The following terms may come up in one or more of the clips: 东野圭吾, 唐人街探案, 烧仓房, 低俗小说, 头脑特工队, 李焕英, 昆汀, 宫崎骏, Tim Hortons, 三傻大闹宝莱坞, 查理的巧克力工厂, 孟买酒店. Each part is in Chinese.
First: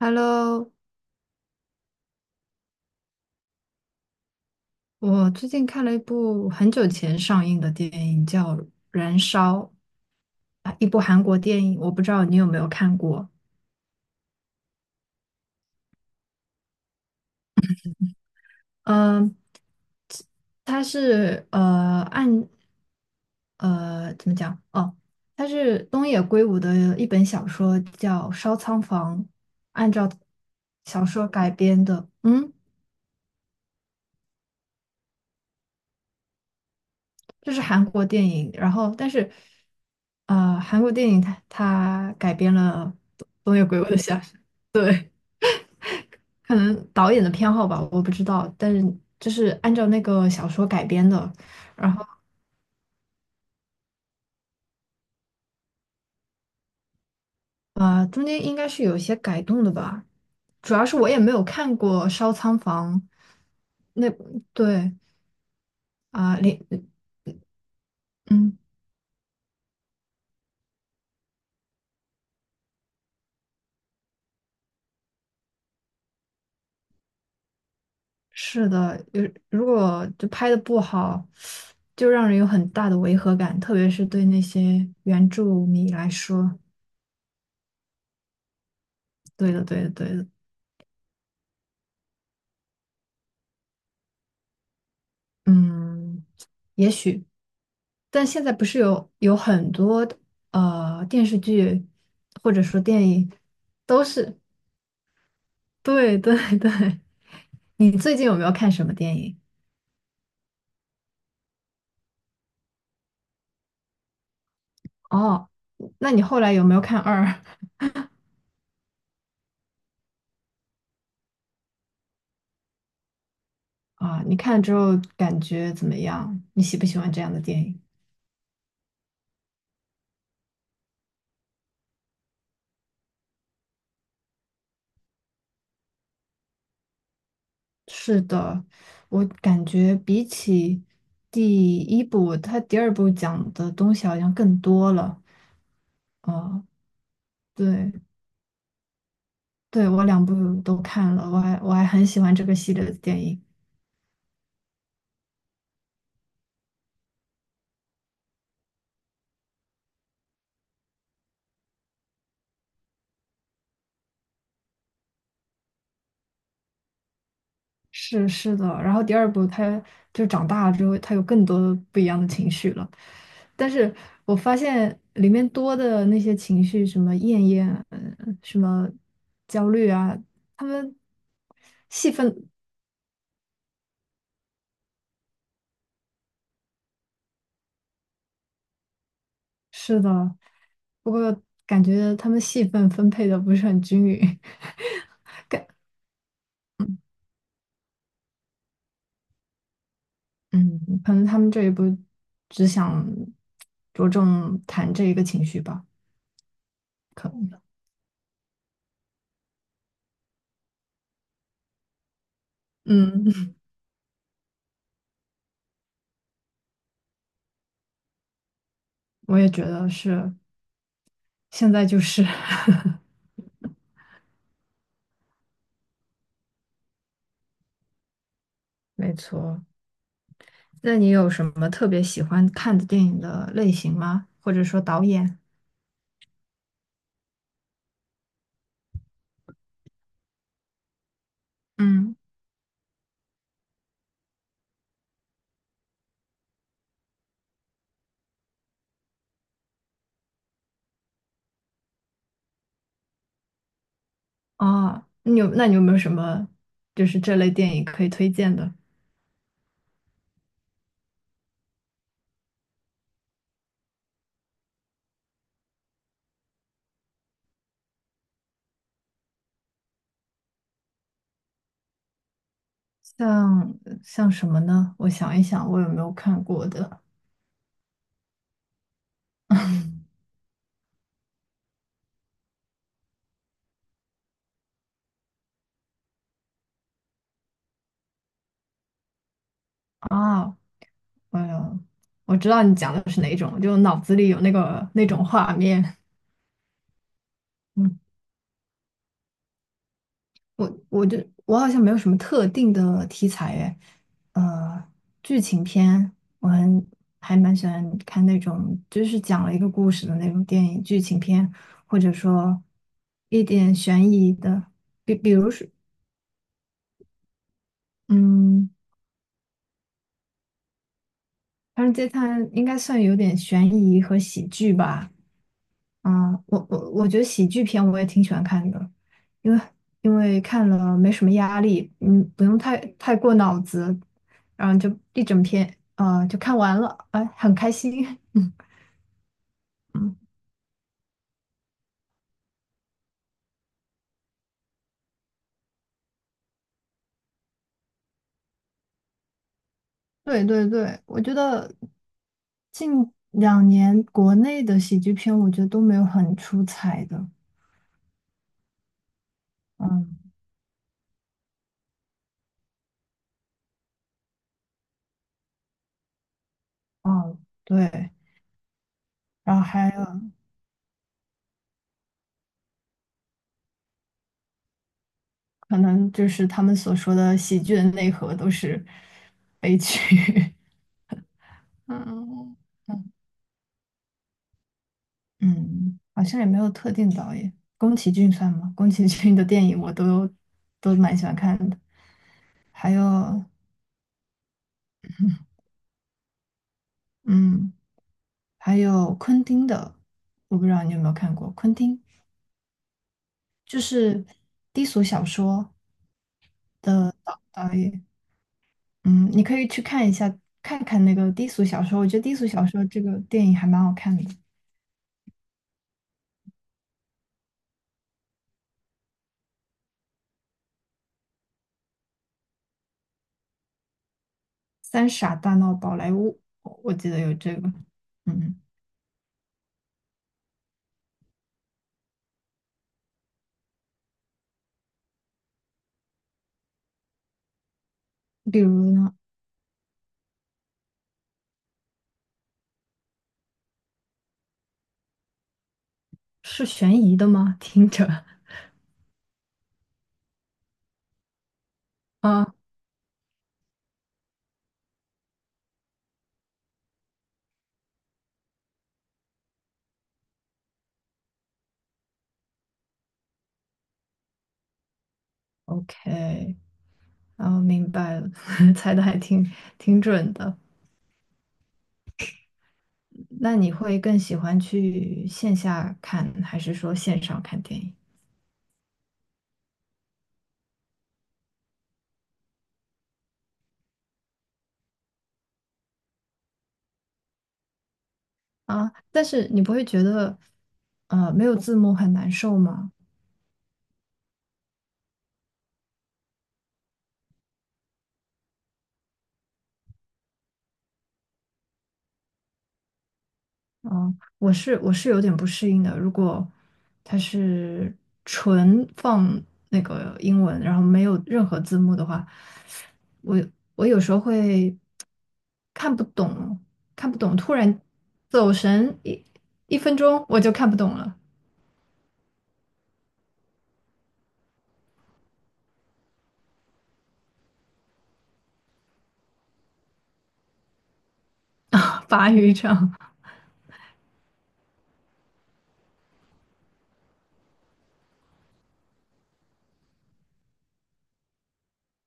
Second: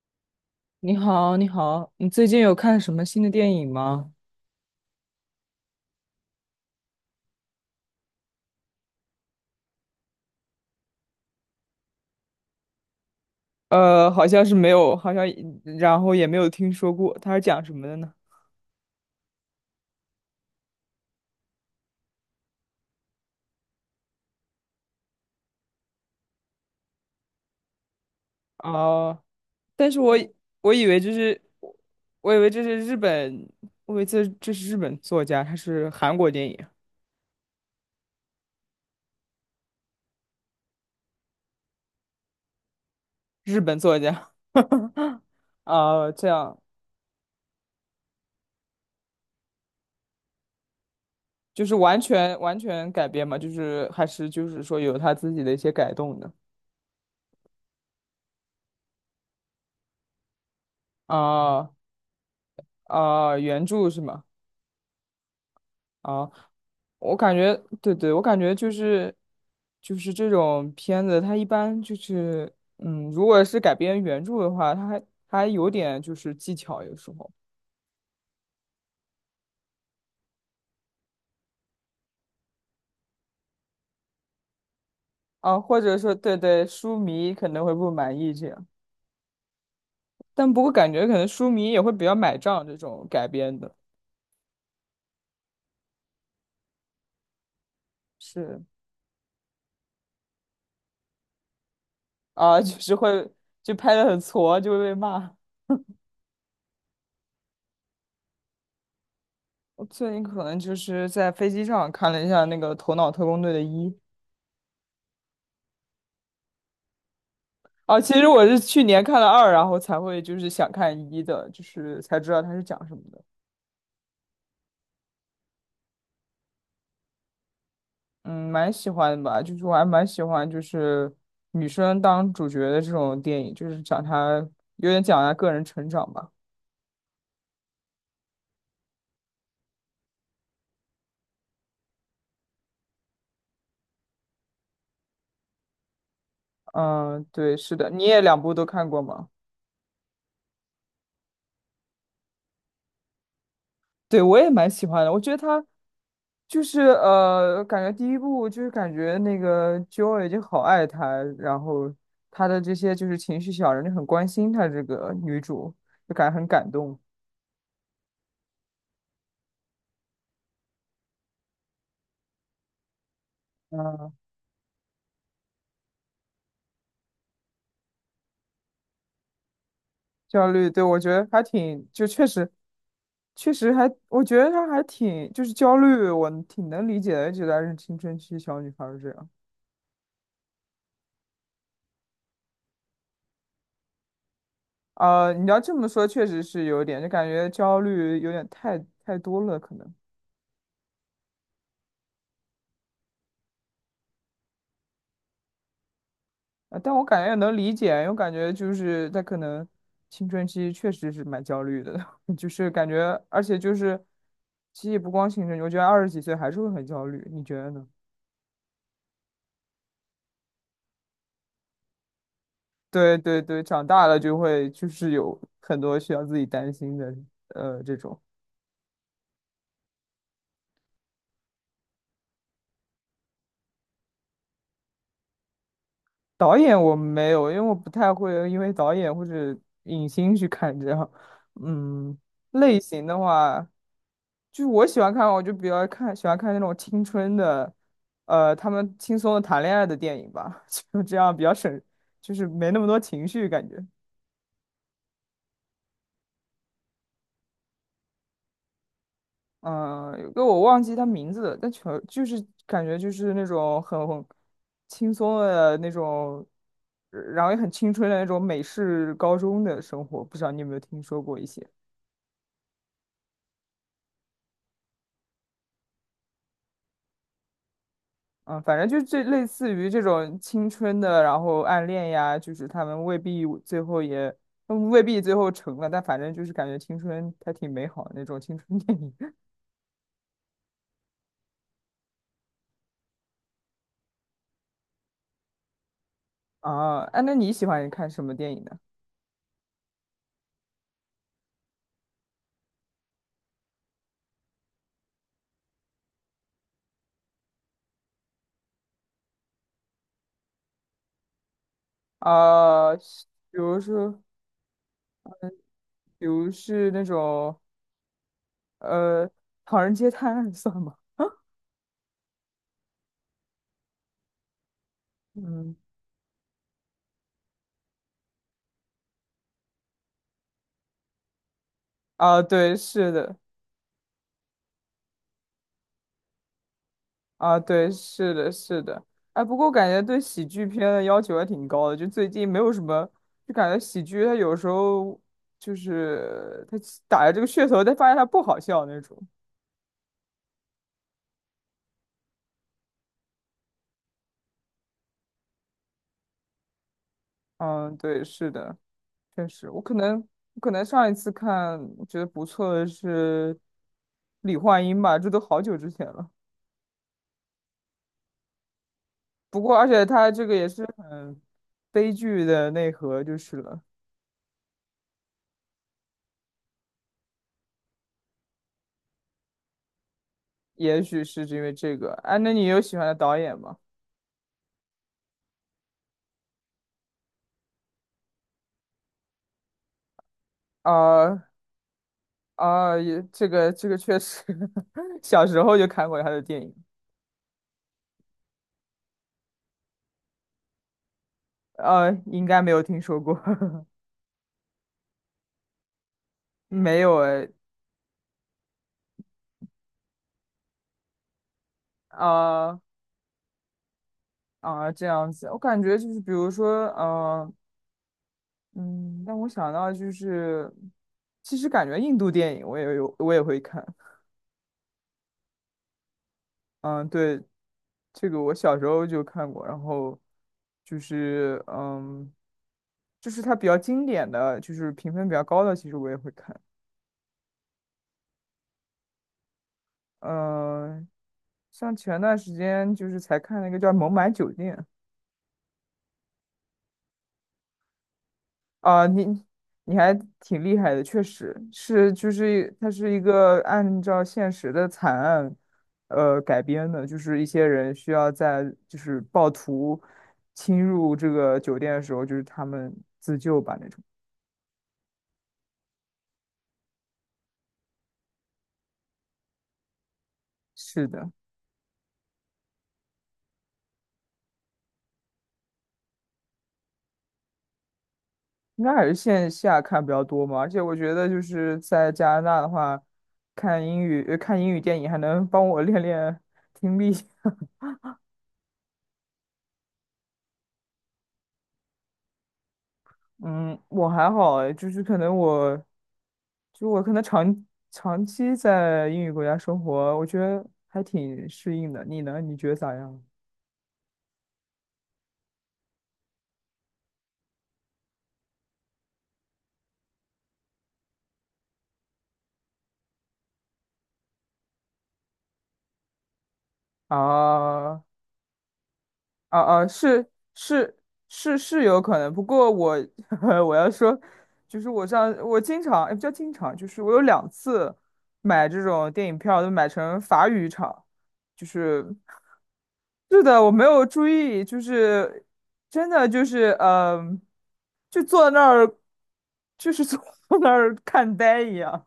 Hello，你好，你好，你最近有看什么新的电影吗？我最近看了一部很久前上映的电影，叫《燃烧》，啊一部韩国电影，我不知道你有没有看过。好像是没有，然后也没有听说过，它是讲什么的呢？嗯、它是怎么讲？哦，它是东野圭吾的一本小说，叫《烧仓房》，哦、但按是照我以我以为小这说是，改编的。我以为嗯。这是日本，我以为这是日本作家，他是韩国电影，这是韩国电影，然后但是，韩国电影它改编了东日野本圭吾的作小家，说。对，啊、这可样能导演的偏好吧，我不知道，但是就是按照那个小说改编的。就是然完后全完全改编嘛，就是还是就是说有他自己的一些改动的，中间应该是有一些改动的吧，主要是我也没有啊、看过《烧仓房》啊、原著是那。吗？对啊，啊，我感觉，对对，我感觉嗯。就是，就是这种片子，它一般就是，嗯，如果是改编原著的话，它还有点就是技巧，有时候是的，如果就拍的不好，就让人有很大的违和感，特别是对那些原著啊，或迷者来说，对说。对，书迷可能会不满意这样，对的，对的，对的。但不过感觉可能书迷也会比较买账这种改编的，嗯，也许，但现在是不是有很多电视剧或啊，者就说是电会影就拍都的很是。挫，就会被骂。对对对。你最近有没有看什么电影？我最近可能就是在飞机上看了一下那个《头脑特工队》的一。哦，那你后来有没有看二 哦，其实我是去年看了二，然后才会就是想看一的，就是才知道它是讲什么的。啊？你看了之后感觉怎么样？你喜不喜欢这样的电影？嗯，蛮喜欢的吧，就是我还蛮喜欢就是女生当主角的这种电影，就是讲她个人成长吧。是的，我感觉比起第一部，它第二部讲的东西好像更多了。哦，嗯，对，是的，对，你也两部都看过吗？对，我两部都看了，我还很喜欢这个系列的电影。对，我也蛮喜欢的，我觉得她就是感觉第一部就是感觉那个 Joy 就好爱她，然后她的这些就是情绪小人就很关心她这个女主，就感觉很感动。是的，然后第二部他就长大了之后，他有更多不一样的情绪了。但是嗯，我发现里面多的那些情绪，什么厌厌，什么焦虑啊，焦他虑，对，们我觉得还挺，就戏确份。实，确实还，我觉得她还挺，就是焦虑，我挺能理解的，觉得是青春期小女孩儿这样。是的，不过感觉他们戏份分配的不是很均匀。你 要感这么说，确实是有点，就感觉焦虑有点太多了，可能。嗯，可能他们这一部只想着重谈这一个情绪吧，但我感觉可也能能。理解，因为我感觉就是她可能青春期确实是蛮焦虑的，就是感觉，而嗯，且就是，其实也不光青春期，我觉得二十几岁还是会很焦虑，你觉得呢？我也觉得是，现在就是。对对对，长大了就会就是有很多需要自己担心的，呃，这种 没错。那你有什么特别喜欢看的电影的类型吗？或者说导演？导演我没有，因为我不太会因为导演或者影星去看这样。嗯，嗯，类型的话，就是我喜欢看，我就比较看喜欢看那种青春的，呃，他们轻松的谈恋爱的电影吧，就这样比较省，就是没那么多情绪感觉。啊，你有，那你有没有什么就是这类电影可以推荐的？嗯，有个我忘记他名字了，但全就是感觉就是那种很轻松的那种，然后也很青春的那种美式高中的生活，不知道你有没有听说过一些？像像什么呢？我想一想，我有没有看过的嗯，反正就是这类似于这种青春的，然后暗恋呀，就是他们未必最后也，他们未必最后成了，但反正就是感觉青春还挺美好的那种青春电影 啊？我有，我知道你讲的是哪一种，就脑子里有那个那种画面。啊。哎，那你喜欢嗯，看什么电影呢？我我就我好像没有什么特定的题材诶。呃，剧情片我还蛮喜欢看那种，就是讲了一个故事的那种电影剧情片，或者说啊，比一点如悬说，疑的，比如说。比如是那种。嗯，呃，唐人街探案 算吗？《唐人街探案》应该算有点悬疑和喜剧吧。嗯，啊，我觉得喜剧片我也挺喜欢看的，因为看了没什么压力。嗯，啊，不用对，是太过的，脑子，然后就一整篇，啊就看完了，哎，很啊，开对，心。是 的，是的。哎，不过感觉嗯，对喜剧片的要求还挺高的，就最近没有什么，就感觉喜剧它有时候就是它打着这个噱头，但发现它不好笑那种。对对对，我觉得近2年国内的喜剧片，我觉得都没有很出彩的。嗯，对，是的，确实，我可能嗯，我可能上一次看我觉得不错的是李焕英吧，这都好久之前了。哦，对，然不后过，而还且它有这个也是很悲剧的内核，就是了。可能就是他们所说的喜剧的内核都是悲剧。也许是因为 这嗯。个。哎、啊那嗯你有喜欢的导演吗？嗯，好像也没有特定导演，宫崎骏算吗？宫崎骏的电影我都蛮喜欢啊看的。还啊，也有这个确实，小时候就看过他的电影，嗯，还有昆汀的，我不知道你有没有看过。昆汀应该没有听说过，就 是低俗小说没有哎，导演。嗯，你可以去看一下，看看那个低俗小说，我觉得低俗小啊说这个电影还蛮好看的，啊，这样子，我感觉就是比如说，呃，嗯，但我想到就是，其实感觉印度电影我也会看，《三傻大闹宝莱坞》，我嗯，记得有对，这个。这个我嗯，小时候就看过，然后就是嗯，就是它比较经典的，就是评分比较高的，其实我也会看。比如呢，嗯，像前段时间就是才看那个叫《孟买酒店》，是悬疑的吗？听着 啊，你你还挺厉害的，确实是，就啊是它是一个按照现实的惨案，呃，改编的，就是一些人需要在就是暴徒侵入这个酒店的时候，就是他们自救吧那种。，OK。哦，明白了，猜的还挺准的。是的，那你会更喜欢去线下看，还是说线上看电影应该还是线下看比较多嘛，而且我觉得就是在加拿大的话，看英语，看英语电影还能帮我练练听力。啊？但是你不会觉得，没有字幕很难受吗？嗯，我还好诶就是可能我，就我可能长期在英语国家生活，我觉得还挺适应的。你呢？你觉得咋样？嗯，我是有点不适应的。如果它是纯放那个英文，然后没有任何字幕的话，我我有时候会看不懂，看不懂，突然啊走神啊一啊！分钟我就看不懂是了。是是有可能，不过我 我要说，就是我经常也不叫经常，就是我有两次买这种电影票都买成法语场，就 是。法语这样。是的，我没有注意，就是真的就是嗯、就坐那儿，就是坐 那儿看呆一样，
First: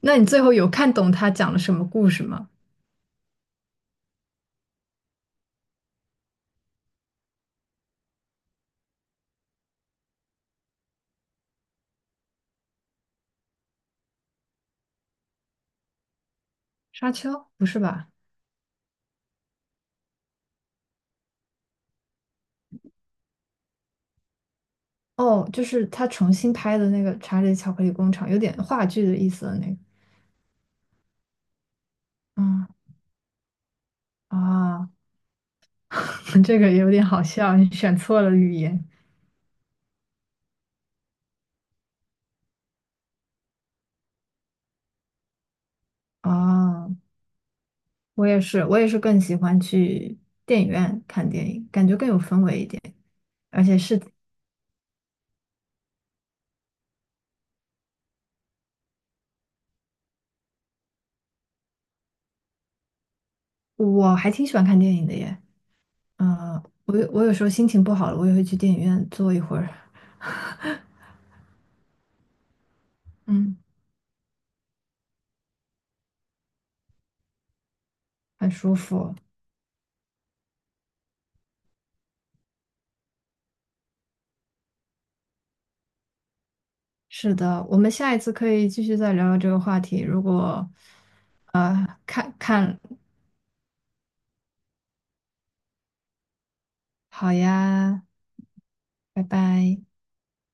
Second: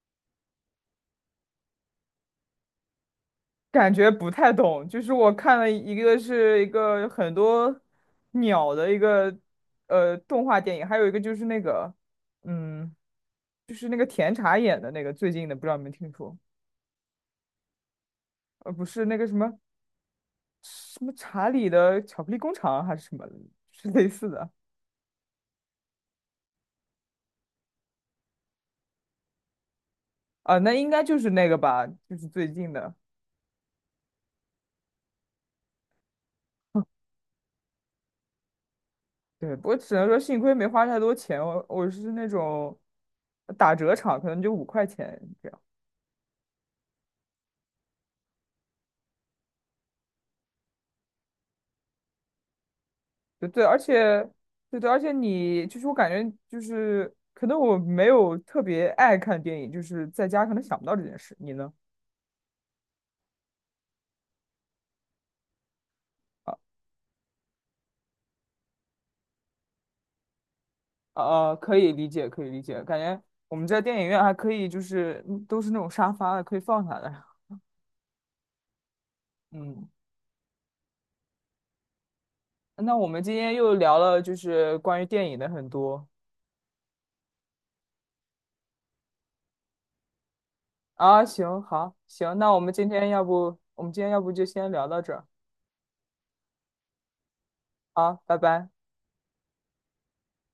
那你最后有看懂他讲了什么故事吗？感觉不太懂。就是我看了一个是一个很多鸟的一个动画电影，还有一个就是那个嗯，就是那个甜茶演的那个最近的，不知道你们听说？沙丘？不是吧？呃，不是那个什么查理的巧克力工厂啊还是什么，是类似的哦，就是他重新拍的那个《查理的巧克力工厂》，有点话剧的意思的那个。啊、那应该就是那个吧，就是最近嗯的。啊。这个有点好笑，你选错了语言。对，不过只能说幸亏没花太多钱，我我是那种打折场，可能就5块钱这样。啊！我也是更喜欢去电影院看电影，感觉更有氛围一点。对对，而而且是，且对对，而且你就是我感觉就是可能我没有特别爱看电影，就是在家可能想不到这件事。你呢？我还挺喜欢看电影的耶。啊嗯、我有时候心情不好了，我也会去电影院坐一会儿。可以理解，可以理解，感觉我嗯，们在电影院还可以，就是嗯都是那种沙发的，可以放下来。很舒服。嗯，那我们今天又聊了就是关于电影的很多。是的，我们下一次可以继续再聊聊这个话题。如果，啊，行，好，看行，那我们看今天要不，我们今天要不就先聊到这儿好呀，啊，拜拜。拜拜。